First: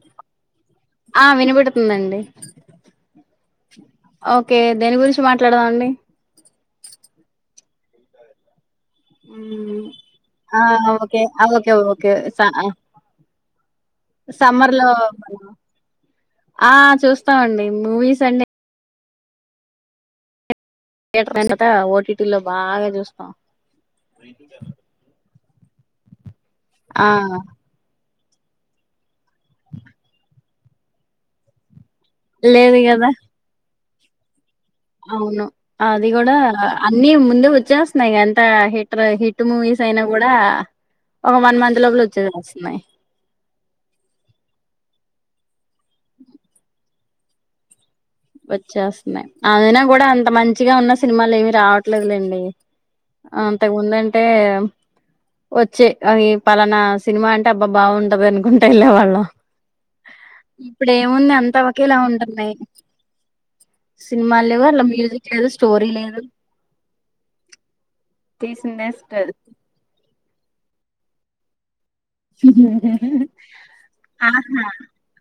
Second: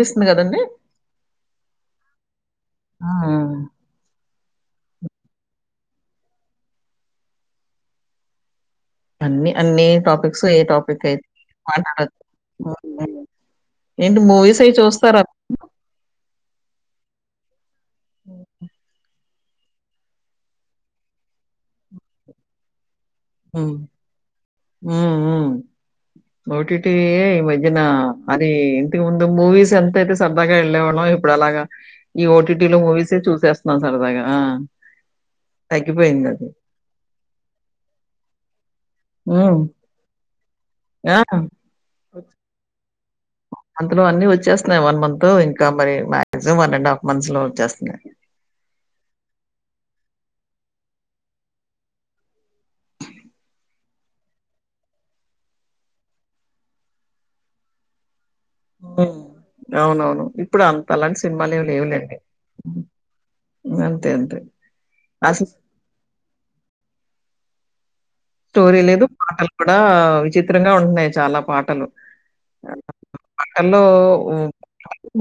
వినిపిస్తుంది కదండి ఆ వినబడుతుందండి. ఆ! ఓకే దేని గురించి మాట్లాడ్దాం అండి. అన్ని అన్ని మ్ టాపిక్స్ ఏ ఆ టాపిక్ ఓకే అయితే ఆ ఓకే ఓకే మాట్లాడొచ్చు. స అ హ్మ్. ఏంటి మూవీస్ అయి సమ్మర్లో చూస్తారా? ఆ చూస్తామండి మూవిస్ అండి థియోటర్లో ఇంకా ఓటీటిలో బాగా చూస్ మ్ మ్ ఉమ్ ఆ ఓటిటీయే ఈ మధ్యనా అది ఇంతకు ముందు మూవీస్ ఎంత అయితే సరదాగా ఎళ్ళేవాళ్ళమో ఇప్పుడు అలాగా ఈ లేదు ఓటీటీలో కదా మూవీసే చూసేస్తున్నాం సరదాగా ఆ అవును. అది గూడా తగ్గిపోయిందది. అన్నీ ముందే వచ్చేస్తున్నాయ్ ఎంత హె ట్ర హిట్ హ్మ్. మూవీస్ అయినా గుడా ఆ! ఒక వన్ మంత్ లోపల వచ్చేస్తున్నయి. అంతలో అన్ని వచ్చేస్తున్నాయి. వన్ మంతు ఇంకా మరి మాక్సిమం వన్ అండ్ హాఫ్ మంత్స్లో వచ్చేస్తున్నాయి. వచ్చేస్తున్నాయ్ అయిన గుడా అంత మంచిగా ఉన్న సినిమాలు ఏవి రావట్లేదు లెండి. అంతక్ ముందంటే ఒచ్చె అవి పలానా సినిమా అంటే అబ్బా బాగుంటదని ఉంట ఎల్లే హ్మ్. వాళ్ళం అవునవును. ఇప్పుడు అంత ఇప్పుడ్ అలాంటి ఏముంది అంత సినిమాలేమి ఒకేలా లేవులెండి. ఉంటున్నయ్ అంతే అంతే. సినిమాల్ లేవు అన్ల మ్యూజిక్ లేదు అసలు స్టోరీ లేదు. స్టోరీ తీసిందే లేదు పాటల్ కూడా విచిత్రంగా ఉన్నయ్ చాలా పాటలు. హలో ఆహా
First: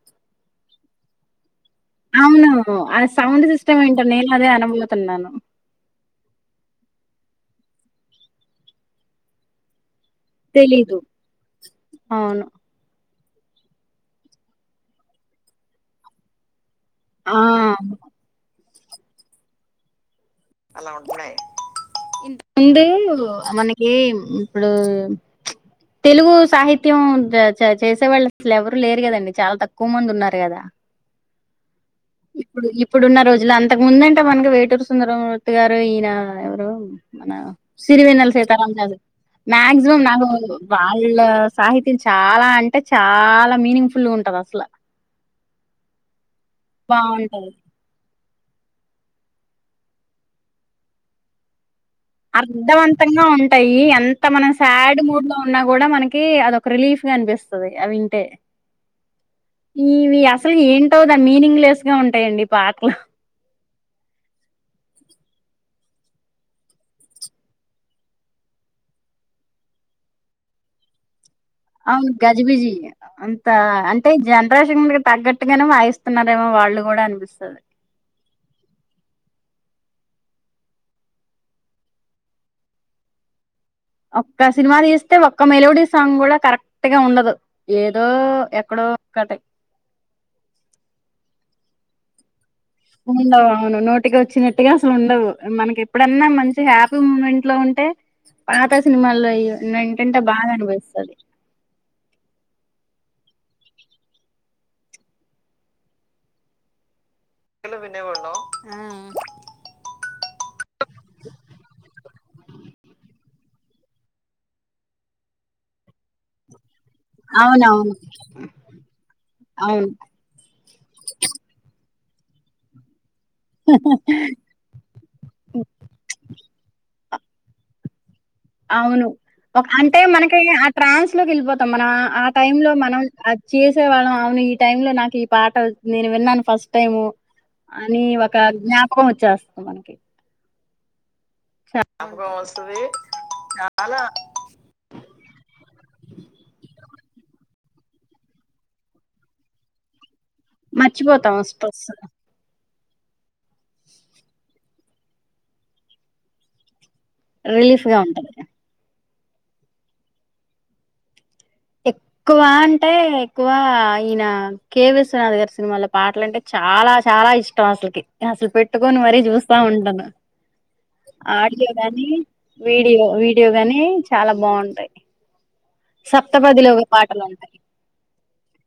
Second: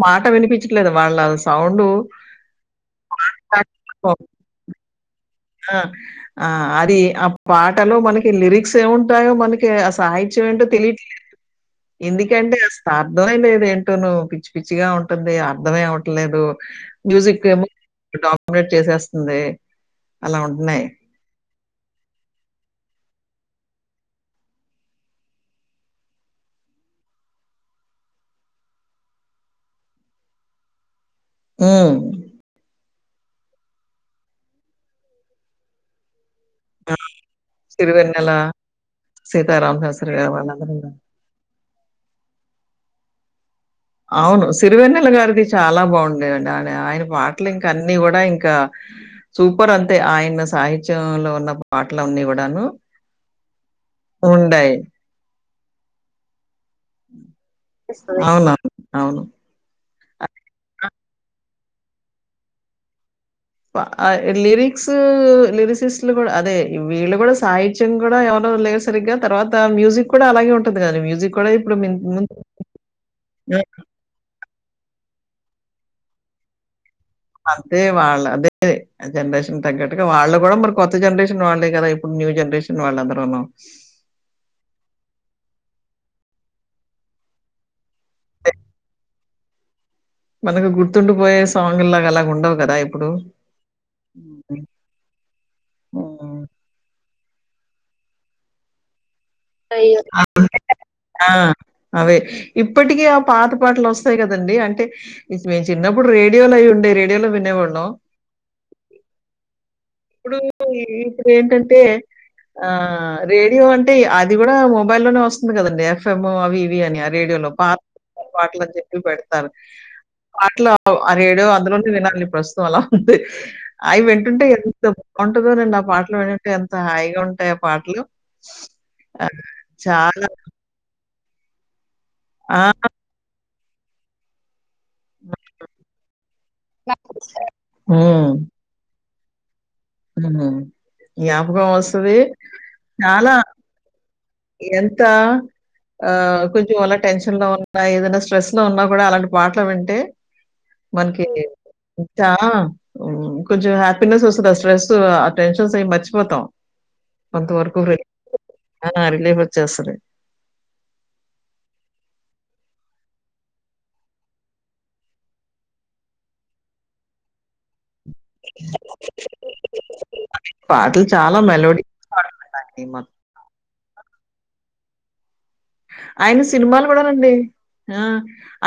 మాట వినిపించట్లేదు వాళ్ళ సౌండు అవును ఆ సౌండ్ సిస్టమ్ ఏంటొ నేను అదే అనబోతున్నాను. ఆ ఆ అది ఆ పాటలో మనకి లిరిక్స్ ఏముంటాయో మనకి అస [inaudible] ఏంటో తెలీదు తెలిట్లేదు అవును ఎందుకంటే ఆ స్తా [unintelligible] ఏంటోనో పిచ్చి పిచ్చిగా ఉంటుంది అర్ధమే అవ్వట్లేదు. ఆ మ్యూజిక్ ఏమో డామినేట్ చేసేస్తుంది. అలా ఉంటున్నాయి. అలా ఉంటున్నాయి. ఇంత ముందు మనకి ఇప్పుడు తెలుగు సాహిత్యం ద చ చేసే వాళ్ళు అసలు ఎవరు లేరు గదండి చాలా తక్కువ మంది ఉన్నారు గదా మ్ ఇప్పుడు ఇప్పుడున్న రోజుల అంతక్ ముందంటే మనకి వైటర్స్ ఉన్నరు మూర్తి గారు ఈయన ఎవరు మన సరివెన్నెల 'సిరివెన్నెల', సీతా రామ శాస్త్రి 'సీతారామ మాక్సిమం శాస్త్రి' నాకు గారు వాళ్ళందరూ వాళ్ళ సాహిత్యం చాలా అంటే చాలా... మీనింగ్ఫుల్ ఉంటది అవును. అసలు సిరివెన్నెల గారిది చాలా బాగుండే అండి ఆయన ఆయన బాగుంటది పాటలింక అన్ని గూ గుడా ఇంకా సూపర్ అంతే ఆయన సాహిత్యంలో ఉన్న పాటలన్నీ గూడాను అర్ధవంతంగా ఉంటాయి. ఎంత మనం ఉండాయి. సాడ్ మూడ్లో ఉన్నా గూడా మనకి అదొ క్రిలీఫ్గా అనిపిస్తది అ అనిపిస్తది. వింటే అవునవును. అవును. ఇవి అసల్ ఏంటో దాన్ మీనింగ్ లెస్గా ఉంటాయండి పాట్లు వా లిరిక్స్ లిరిసిస్ ట్లు గుడా అదే వీళ్ళు కూడా సాహిత్యం కూడా ఎవరు లేరు సరిగ్గా తర్వాత మ్యూజిక్ కూడా అలాగే ఉంటంది కదండీ మ్యూజిక్ కూడా ఇప్పుడు మిన్ అవున్ ముందు గజిబిజి అంతా అంటే జన్ ప్రెషన్ కీ తగ్గట్టుగానే వాయిస్తున్నారేమో వాళ్ళు కూడనే అంటే వాల్ అదే జనరేషన్ తగ్గట్టుగా వాళ్ళ కూడా మరి కొత్త జనరేషన్ వాళ్ళే కదా ఇప్పుడు న్యూ జనరేషన్ వాళ్ళందరూను ఒక్క సినిమా తీస్తే ఒక్క మెలోడీ సాంగ్ గూడా కరెక్ట్గా ఉండదు. ఏదో ఎక్కడో ఒక్కటే మనకి గుర్తుండి పోయే సాంగుల్లగా అలా ఉండవు కదా ఇప్పుడు. ఉండవు అవును హ్మ్. నోటికోచ్చినట్టుగా అసలు ఉండవు మనకి ఎప్పుడన్నా హ్మ్. మంచి హ్యాపీ మ్మ్ ఇంట్లో ఉంటే పాత సినిమాల్లో అయ్యో వింటుంటే అ బాగా అనిపిస్తది అ అవే ఇప్పటికి ఆ పాత పాటలు వస్తాయి కదండి అంటే మీ చిన్నప్పుడు రేడియోలో అయి ఉండే రేడియో వినేవాళ్ళం ఆ ఇప్పుడూ ఇప్పుడు ఏంటంటే ఆ రేడియో అంటే అది కూడా మొబైల్లోనే వస్తుంది కదండి ఎఫ్ఎం అవి అవి ఆ రేడియోలో పాత అవునవును పట్లని చెప్పి పెడతారు అవును అట్లా ఆ రేడియో అందులోనే విన మళ్ళీ ప్రస్తుతం అలా ఉంటే అవి వింటుంటే ఎంత బాగుంటదోనండి ఆ పాటలు వింటంటే ఎంత హాయి ఉంటాయి ఆ పాట్లు అవును అంటే మనకి ఆ ట్రాన్స్ లోకి వెళ్ళిపోతాం మనా ఆ టైంలో మనం అది చేసేవాళ్ళం ఆవని టైంలో నాకు ఈ పాట నేను విన్నాను ఫస్ట్ న టైము అని ఒక జ్ఞాపకం వచ్చేస్తది హ్మ్మ్ జ్ఞాపకం వస్తాది చాలా ఎంతా ఆ కొంచెం ఆలా టెన్షన్ లో ఉన్నా ఏదైనా స్ట్రెస్ లో ఉన్నా కూడా అలాంటి పాటలు వింటే మన్కి మర్చిపోతాం స్ట్రెస్ ఇంత కొంచెం హ్యాపీనెస్ వస్తది ఆ స్ట్రెస్ ఆ టెన్షన్స్ ఏం మర్చిపోతాం రిలీఫ్ గా ఉంటది అ రిలీఫ్ వచ్చేస్తది ఎక్కువ అంటే ఎక్కువ ఈన కె విశ్వనాథ్ గారి సినిమాలో పాటలు అంటే చ చాలా చాలా ఇష్టం అసలకి అసల్ పెట్టుకొని మరీ చూస్తా ఉంటాను పాటలు చాలా ఆడియో మెలోడీ గాని పాటలుంటాయి వీడియో మొత్తం. వీడియో గాని చాలా బాగుంటాయి ఆయనె సప్తపదిలో ఒక సినిమాలు పాటలు కూడానండి ఉంటాయి ఆ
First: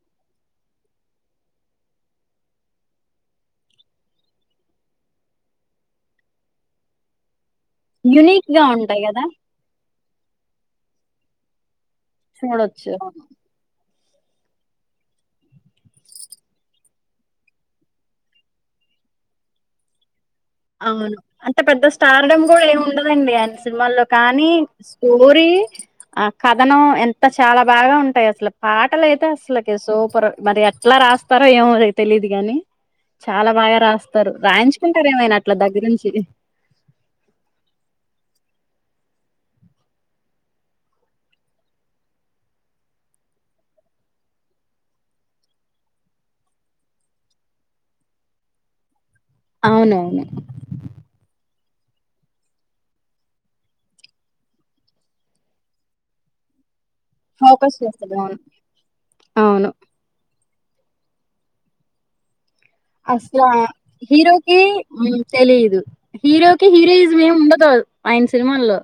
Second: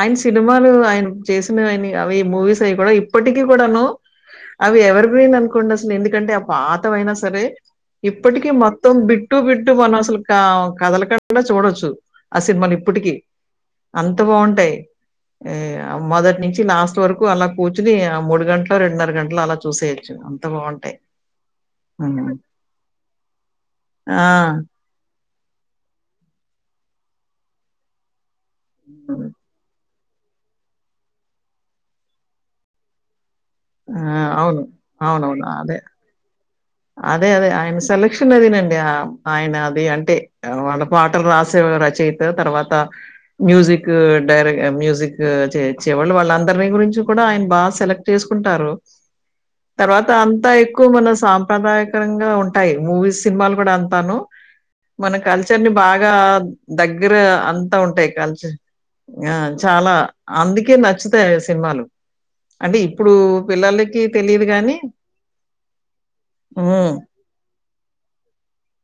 ఆయన సినిమాలు ఆయన చేసైనావ్వనీ అవి మూవీస్ అవి గూడా ఇప్పటికీ కూడాను అవి ఎవర్ గ్రీన్ అనుకోండి అసలు ఎందుకంటే ఆ పాతవైనా సరే ఇప్పటికి యునిక్ గా మొత్తం ఉంటాయి కదా బిట్టు బిట్టు మనం అసల్ కా కదలకుండా చూడొచ్చు ఆ సినిమాల్ చూడొచ్చు ఇప్పటికి అంత బాగుంటాయి ఏ మొదటి నుంచి లాస్ట్ వరకు అలా కూర్చుని అ మూడు గంటలో రెండున్నర గంటలో అలా చూసేయొచ్చు బావుంటాయి. అవును అంత పెద్ద హ్మ్. స్టార్డం కూడా ఏమి ఉండదండి అనే సినిమాల్లో ఆ! కానీ స్కు స్టోరీ ఆ కథనం ఎంత చాలా బాగా ఉంటాయి అసలు పాటలైతే అసలకె సో పారు మరి ఎట్లా రాస్తారో ఏమోలే తెలిదు గాని చాలా బాగా ఆ రాస్తారు అవును. రాయించుకుంటారు ఏమైనా అవునవును. అట్లా అదే. దగ్గరుంచి అదే అదే ఆయన సెలక్షన్ అదేనండి ఆ ఆయనది అంటే వాళ్ళ పాటలు రాసేవా రచేయిత తర్వాత మ్యూజిక్ డైర మ్యూజిక్ చేచ్చేవాళ్ళు వాళ్ళందరినీ గురించి కూడా ఆయన బాగ సెలెక్ట్ చేసుకుంటారు తర్వాత అవునవును అంత ఎక్కువ మనం సామ్ సాప్రదాయకరంగా ఉంటాయి మూవీస్ సినిమాలు కూడా అంతాను మన కల్చర్ని బాగా దగ్గర అంతా ఫోకస్ ఉంటాయి చేస్తడు అవును కల్చి ఆ అవును చాలా అందుకే నచ్చుతాయి ఆయన సినిమాలు అంటే ఇప్పుడు అస్లా పిల్లలకి తెలీదు హీరోకి గానీ మ్ తెలీదు హీరోకి హ్మ్. హీరోయిజం ఏమి ఉండదు ఆయన సినిమాల్లో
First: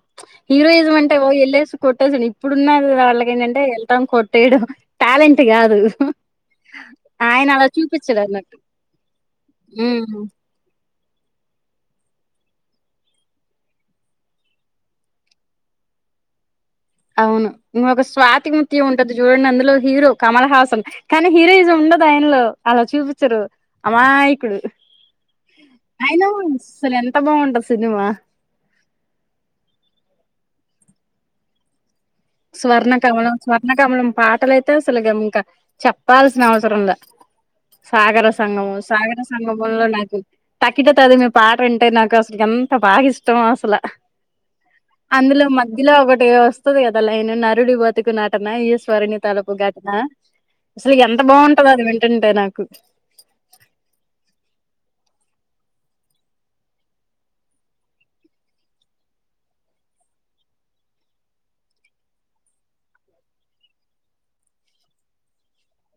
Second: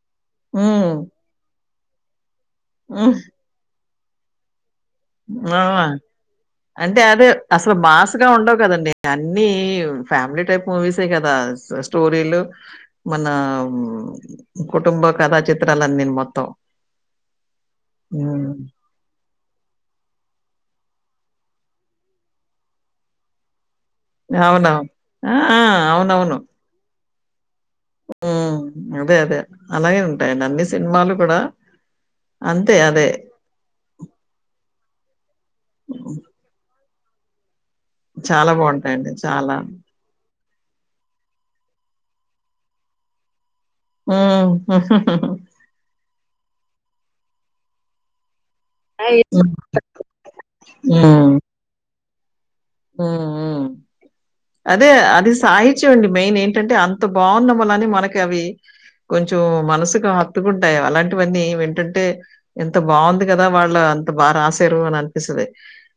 హ్మ్. హీరోయిజం అంటే ఓ ఎళ్ళేస్ కొట్టేసుని ఇప్పుడున్న హ్మ్. వాళ్ళకి ఏంటంటే ఎలటం కొట్టేయడం టాలెంట్ ఆ కాదు అంటే అదే ఆయన అలా అసలు మాస్ చూపించడు గా అన్నట్టు ఉండవు కాదండి అన్నీ ఉమ్, ఫ్యామిలీ టైప్ మూ మూవీసే కదా స్ స్టోరీలు మన కుటుంబ కథా చిత్రాలు లంనిన్ మొత్తం అవును ఇంగొక స్వాతి హ్మ్. ముత్యం ఉంటది చూడండి అందులో హీరో కమల్ హాసన్ కాని హీరోయిజం ఉండదు ఆయనలో అలా చూపిచ్చరు అమాయకుడు అవునవును. ఆ! ఆ! అయిన అస్సల్ ఎంత బాగుంటది సినిమా ఉహ్ అదే అదే అలాగే ఉంటాయండి అన్ని సినిమాలు కూడా అంతే స్వర్ణ అదే. కమలం స్వర్ణ కమలం పాటలు ఐతే అసలు ఇగ ఇంకా చెప్పాల్సిన అవసరంలె సాగర చాలా సంగము బావుంటాయండి. సాగర చాలా. సంగంలో నాకు తకిట తదిమి పాట అంటే నాకు అసలుకి ఎంత బాగా ఇష్టమో అస్ సలా హ్మ్. అందులో మధ్యలో ఒకటి వస్తది కద లైను నరుడి బతికు న టన ఈశ్వరుని అయి తలపు హ్మ్. ఘట్న అసలు ఎంత బాగుంటదొ అది వింటుంటే నాకు ఉమ్ ఊ అదే అది సాహిత్చం అండి మెయిన్ ఏంటంటే అంత బాగున్న [unintelligible] మనకి అవి కొంచు మనసుకు హత్తుకుంటాయి అలాంటివన్నీ వింటుంటే ఎంత బాగుంది కదా వాళ్ళ ఎంత బా రాసారు అని అనిపిస్తది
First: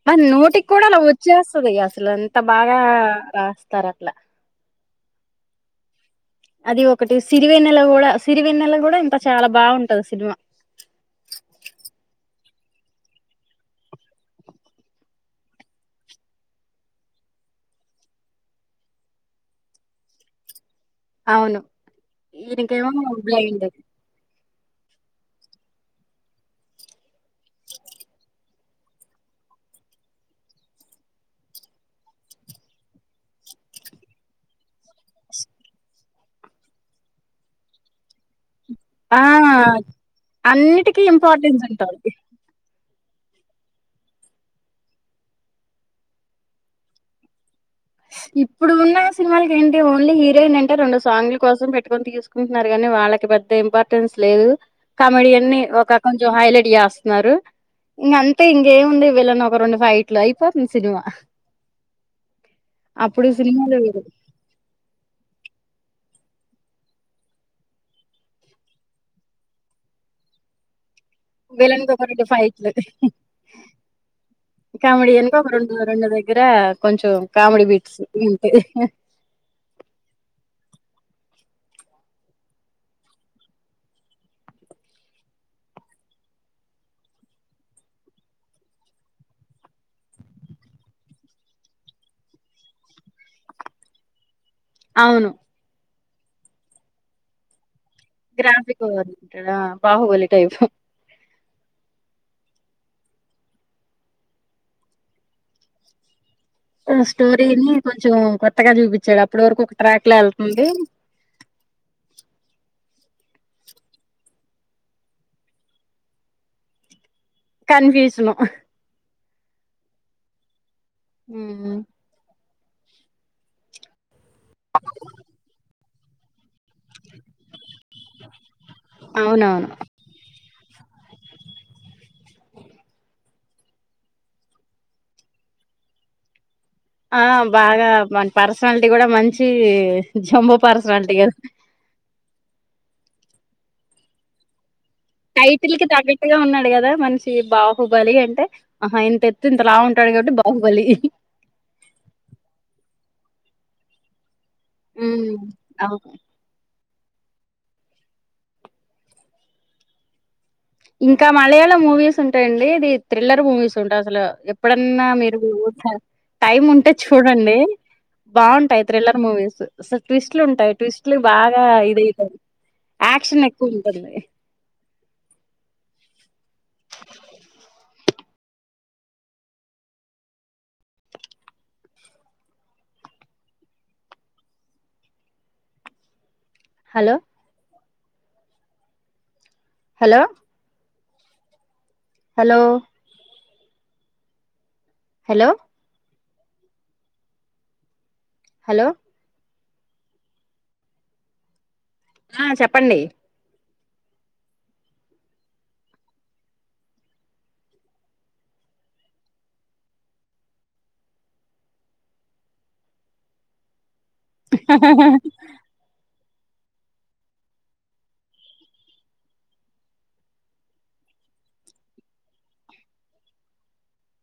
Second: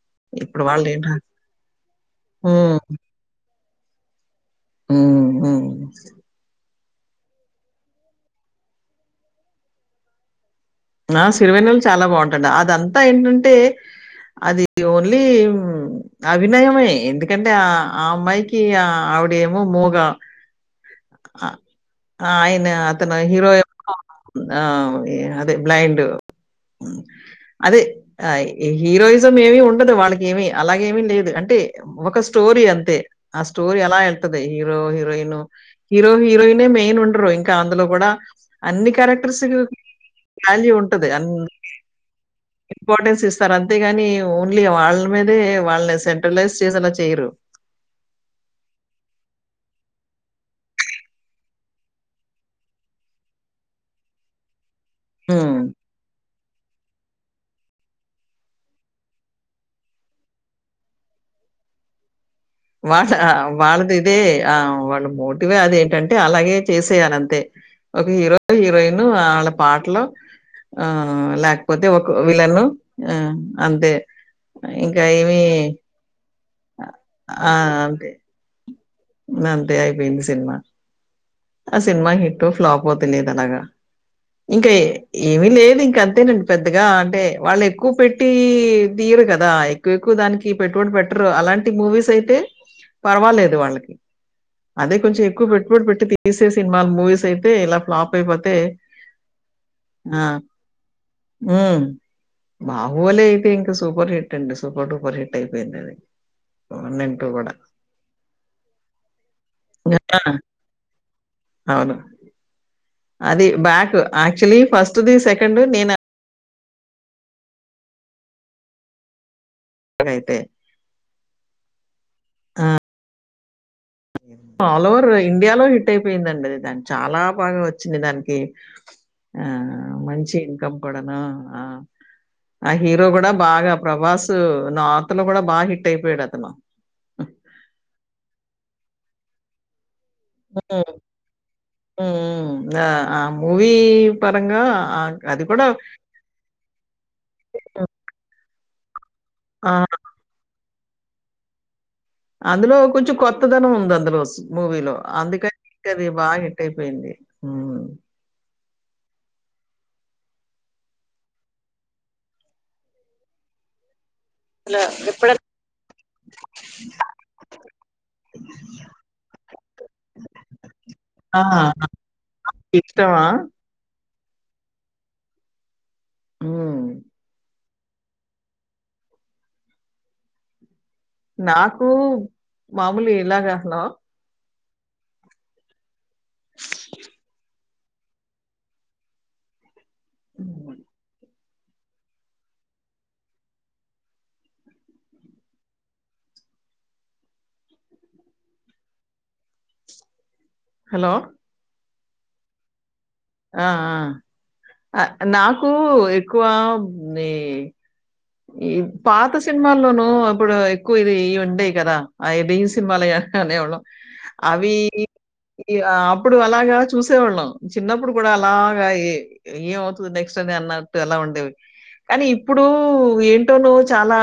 మన్ ఇప్పుడు నోటికుడా అలా వాళ్ళేంట వచ్చేస్తది అసలు ఎంత హ్మ్. బాగా రాస్తారు అట్ల ఉఊ అది ఒకటి సిరివెన్నెల గూడ సిరివెన్నెల గూడ ఇంత చాల బాగుంటది సినిమా నాదంతా ఇంటుంటే అది ఓన్లీ అవినయమే ఎందుకంటే ఆ ఆ అమ్మాయికి ఆ అవడేమో మూగా అ అవును ఆయిన ఈయనకేమో అతన హీరో బ్లైండ్ ఏమో ఆ ఇ అదె బ్లైండ్ అదె అయి హీరోయిజం ఏమి ఉండదు వాళ్ళకి ఏమి అలాగేమి లేదు అంటే ఒక స్టోరీ అంతే ఆ స్టోరీ ఎలా ఎళ్తది హీరో హీరోయిను హీరో హీరోయినే మెయిన్ ఉండరు ఇంకా అందులో గూడా అన్ని క్యారెక్టర్సులు అన్నిటికిీ ఇంపార్టెన్స్ ఉంటాది ఇంపార్టెన్స్ ఇస్తారు అంతేగాని ఓన్లీ వాళ్ళ మీదే వాల్ని సెంట్రలైజ్ చేసేలా చేయరు ఇప్పుడు ఉన్న సిన్మాలకేంటి ఏంటి ఓన్లీ హీరోయిన్ అంటే రెండు సాంగ్ల కోసం పెట్టుకొని తీస్కంటున్నారు గానీ వాళ్ళకి పెద్ద ఇంపార్టెన్స్ లేదు హ్మ్. కమీడియన్ని ఒక కొంచెం హైలైట్ చేస్తన్నారు ఇంగ అంతే ఇంకేముంది వీళ్ళన్ ఒక రొండు ఫైట్లు అయిపోతుంది సినిమా వాళ్ళ అప్పుడు సినిమాలు వాళ్ళది ఇదే ఆ వాళ్ళ మోటివే అది ఏంటన్ టే అలాగే చేసేయాలంతే ఒక హీరొ హీరోయిన్ ఆళ్ళ పాట్లో ఆ లేకపోతే విలన్ కి ఒక రెండు విలను ఆ అంతే ఇంకా కామిడీయన్ ఏమి ఒక రెండు రెండు దగ్గర కొంచెం కామెడీ బీట్స్ గింతే ఉ అంతే అయిపొయింది సిన్మా ఆ సినిమా హిటొ ఫ్లాపో తెలిదు అలాగా ఇంక ఏమి లేదు ఇంక అంతేనండి పెద్దగా అంటే వాళ్ళు ఎక్కువ పెట్టీ ది రు కదా ఎక్కువ ఎక్కువ దానికి పెట్టుబడి పెట్రు అలాంటి మూవీస్ అయితే పర్వాలేదు వాళ్ళకి అదె కొంచెం అవును ఎక్కువ పెట్బడి పెట్టి తీసే సినిమాలు మూవీస్ అయితే ఇలా ఫ్లాప్ అయిపొతే గ్రాఫిక్ ఓవర్ ఆ బాహుబలి టైప్ ఊ బాహుబలి అయితే ఇంక సూపర్ హిట్ అండి సూపర్ డూపర్ హిట్ అయిపోయింది అది ఆ అండ్ కూడా. స్టోరీని కొంచెం కొత్తగా చూపిచ్చాడు అప్పటి వరకు ఒక ట్రాక్ ల ఆ! ఎళ్తుంది అవును అది బ్యాక్ యాక్టుల్ల్య్ ఫస్టుది సెకండ్ నేను కన్ఫ్యూజను అయితే ఉ ఉ ఆల్ ఓవర్ ఇండియాలో హిట్ అయిపోయిందండి దాన్ని చాలా బాగా వ వచ్చిన దానికి ఆ అవునవును మంచి ఇన్కమ్ కూడాను ఆ ఆ హీరో కూడా బాగా ప్రభాస్సు నార్త్ లో కూడా బా హిట్ అయిపోయాడు అతను ఆ హ్మ్. బాగా వాని పర్సనాలిటీ కూడా మంచీ జంబో పర్సనాలిటీ కదా ఉమ్ ఆహ్ ఆ మూవీ పారంగా టైటిల్ కి తగ్గట్టుగా ఉన్నాడు కదా మనిషి బాహుబలి అంటే ఆహం ఇంత ఎత్తు ఇంత ఆ! లావు ఉంటాడు కాబట్టి బాహుబలి అందులో కొంచెం కొత్తదనం ఉంది అందులో స్ మూవీలో ఉమ్ అందుకని ఇంక అవును అది బాగా హిట్ అయిపోయింది ఉమ్ ఇంకా మలయాళం మూవీస్ ఉంటాయండి ఇది థ్రిల్లర్ మూవీస్ ఉంటాయి అసలు అసల ఎప్పుడన్నా ఎప్పుడన్ మీరుగు ట టైం ఉంటే చూడండి బాగుంటాయి థ్రిల్లర్ మూవీస్ అసలు ట్విస్ట్ లు ఉంటాయి ట్విస్ట్ లు ఆ! బాగా ఇదైతరు మీకిష్టమా? యాక్షన్ ఎక్కువ ఉంటది వే ఉమ్మ్ నాకు మామూలే ఇలాగా hello hello hello hello hello hello hello ఆ చెప్పండి ఆ అ నాకు ఎక్కువ ఇది ఈ పాత సినిమాల్లోనూ ఇప్పుడు ఎక్కువ ఇది ఈ ఉంటాయి కదా ఆయే ఢి సినిమాలై అ హ అనేవాళ్ళం అవి ఆ అప్పుడు అలాగా చూసేవాళ్ళం చిన్నప్పుడు కూడా అలాగా ఏ-ఏమ అవుతాది నెక్స్ట్ అనే అన్నట్టు అలా ఉండేవి కానీ ఇప్పుడూ ఏంటోను చాలా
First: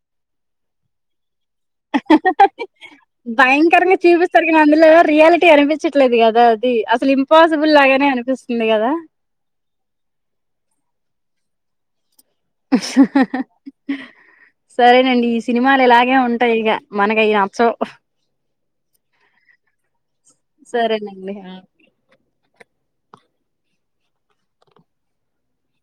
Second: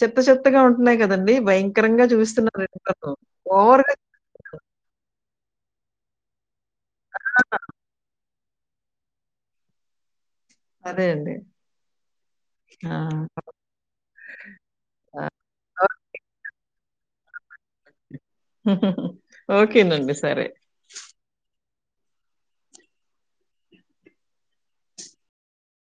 చెత్త చెత్తగా ఉంటున్నాయి కదండి ఓవర్‌గా భయంకరంగా చూపిస్తారు కానీ అందులో రియాలిటీ టి అనిపించట్లేదు కదా అది అసలు ఇంపాసిబుల్ లాగానే అనిపిస్ ఉంది కదా అదే అండి ఆ! ఆ! సరేనండి ఈ సినిమాలు ఇలాగే ఉంటాయి ఇగా మనకి అయి నచ్చావ్ ఓకేనండి సరే సరేనండి ఆ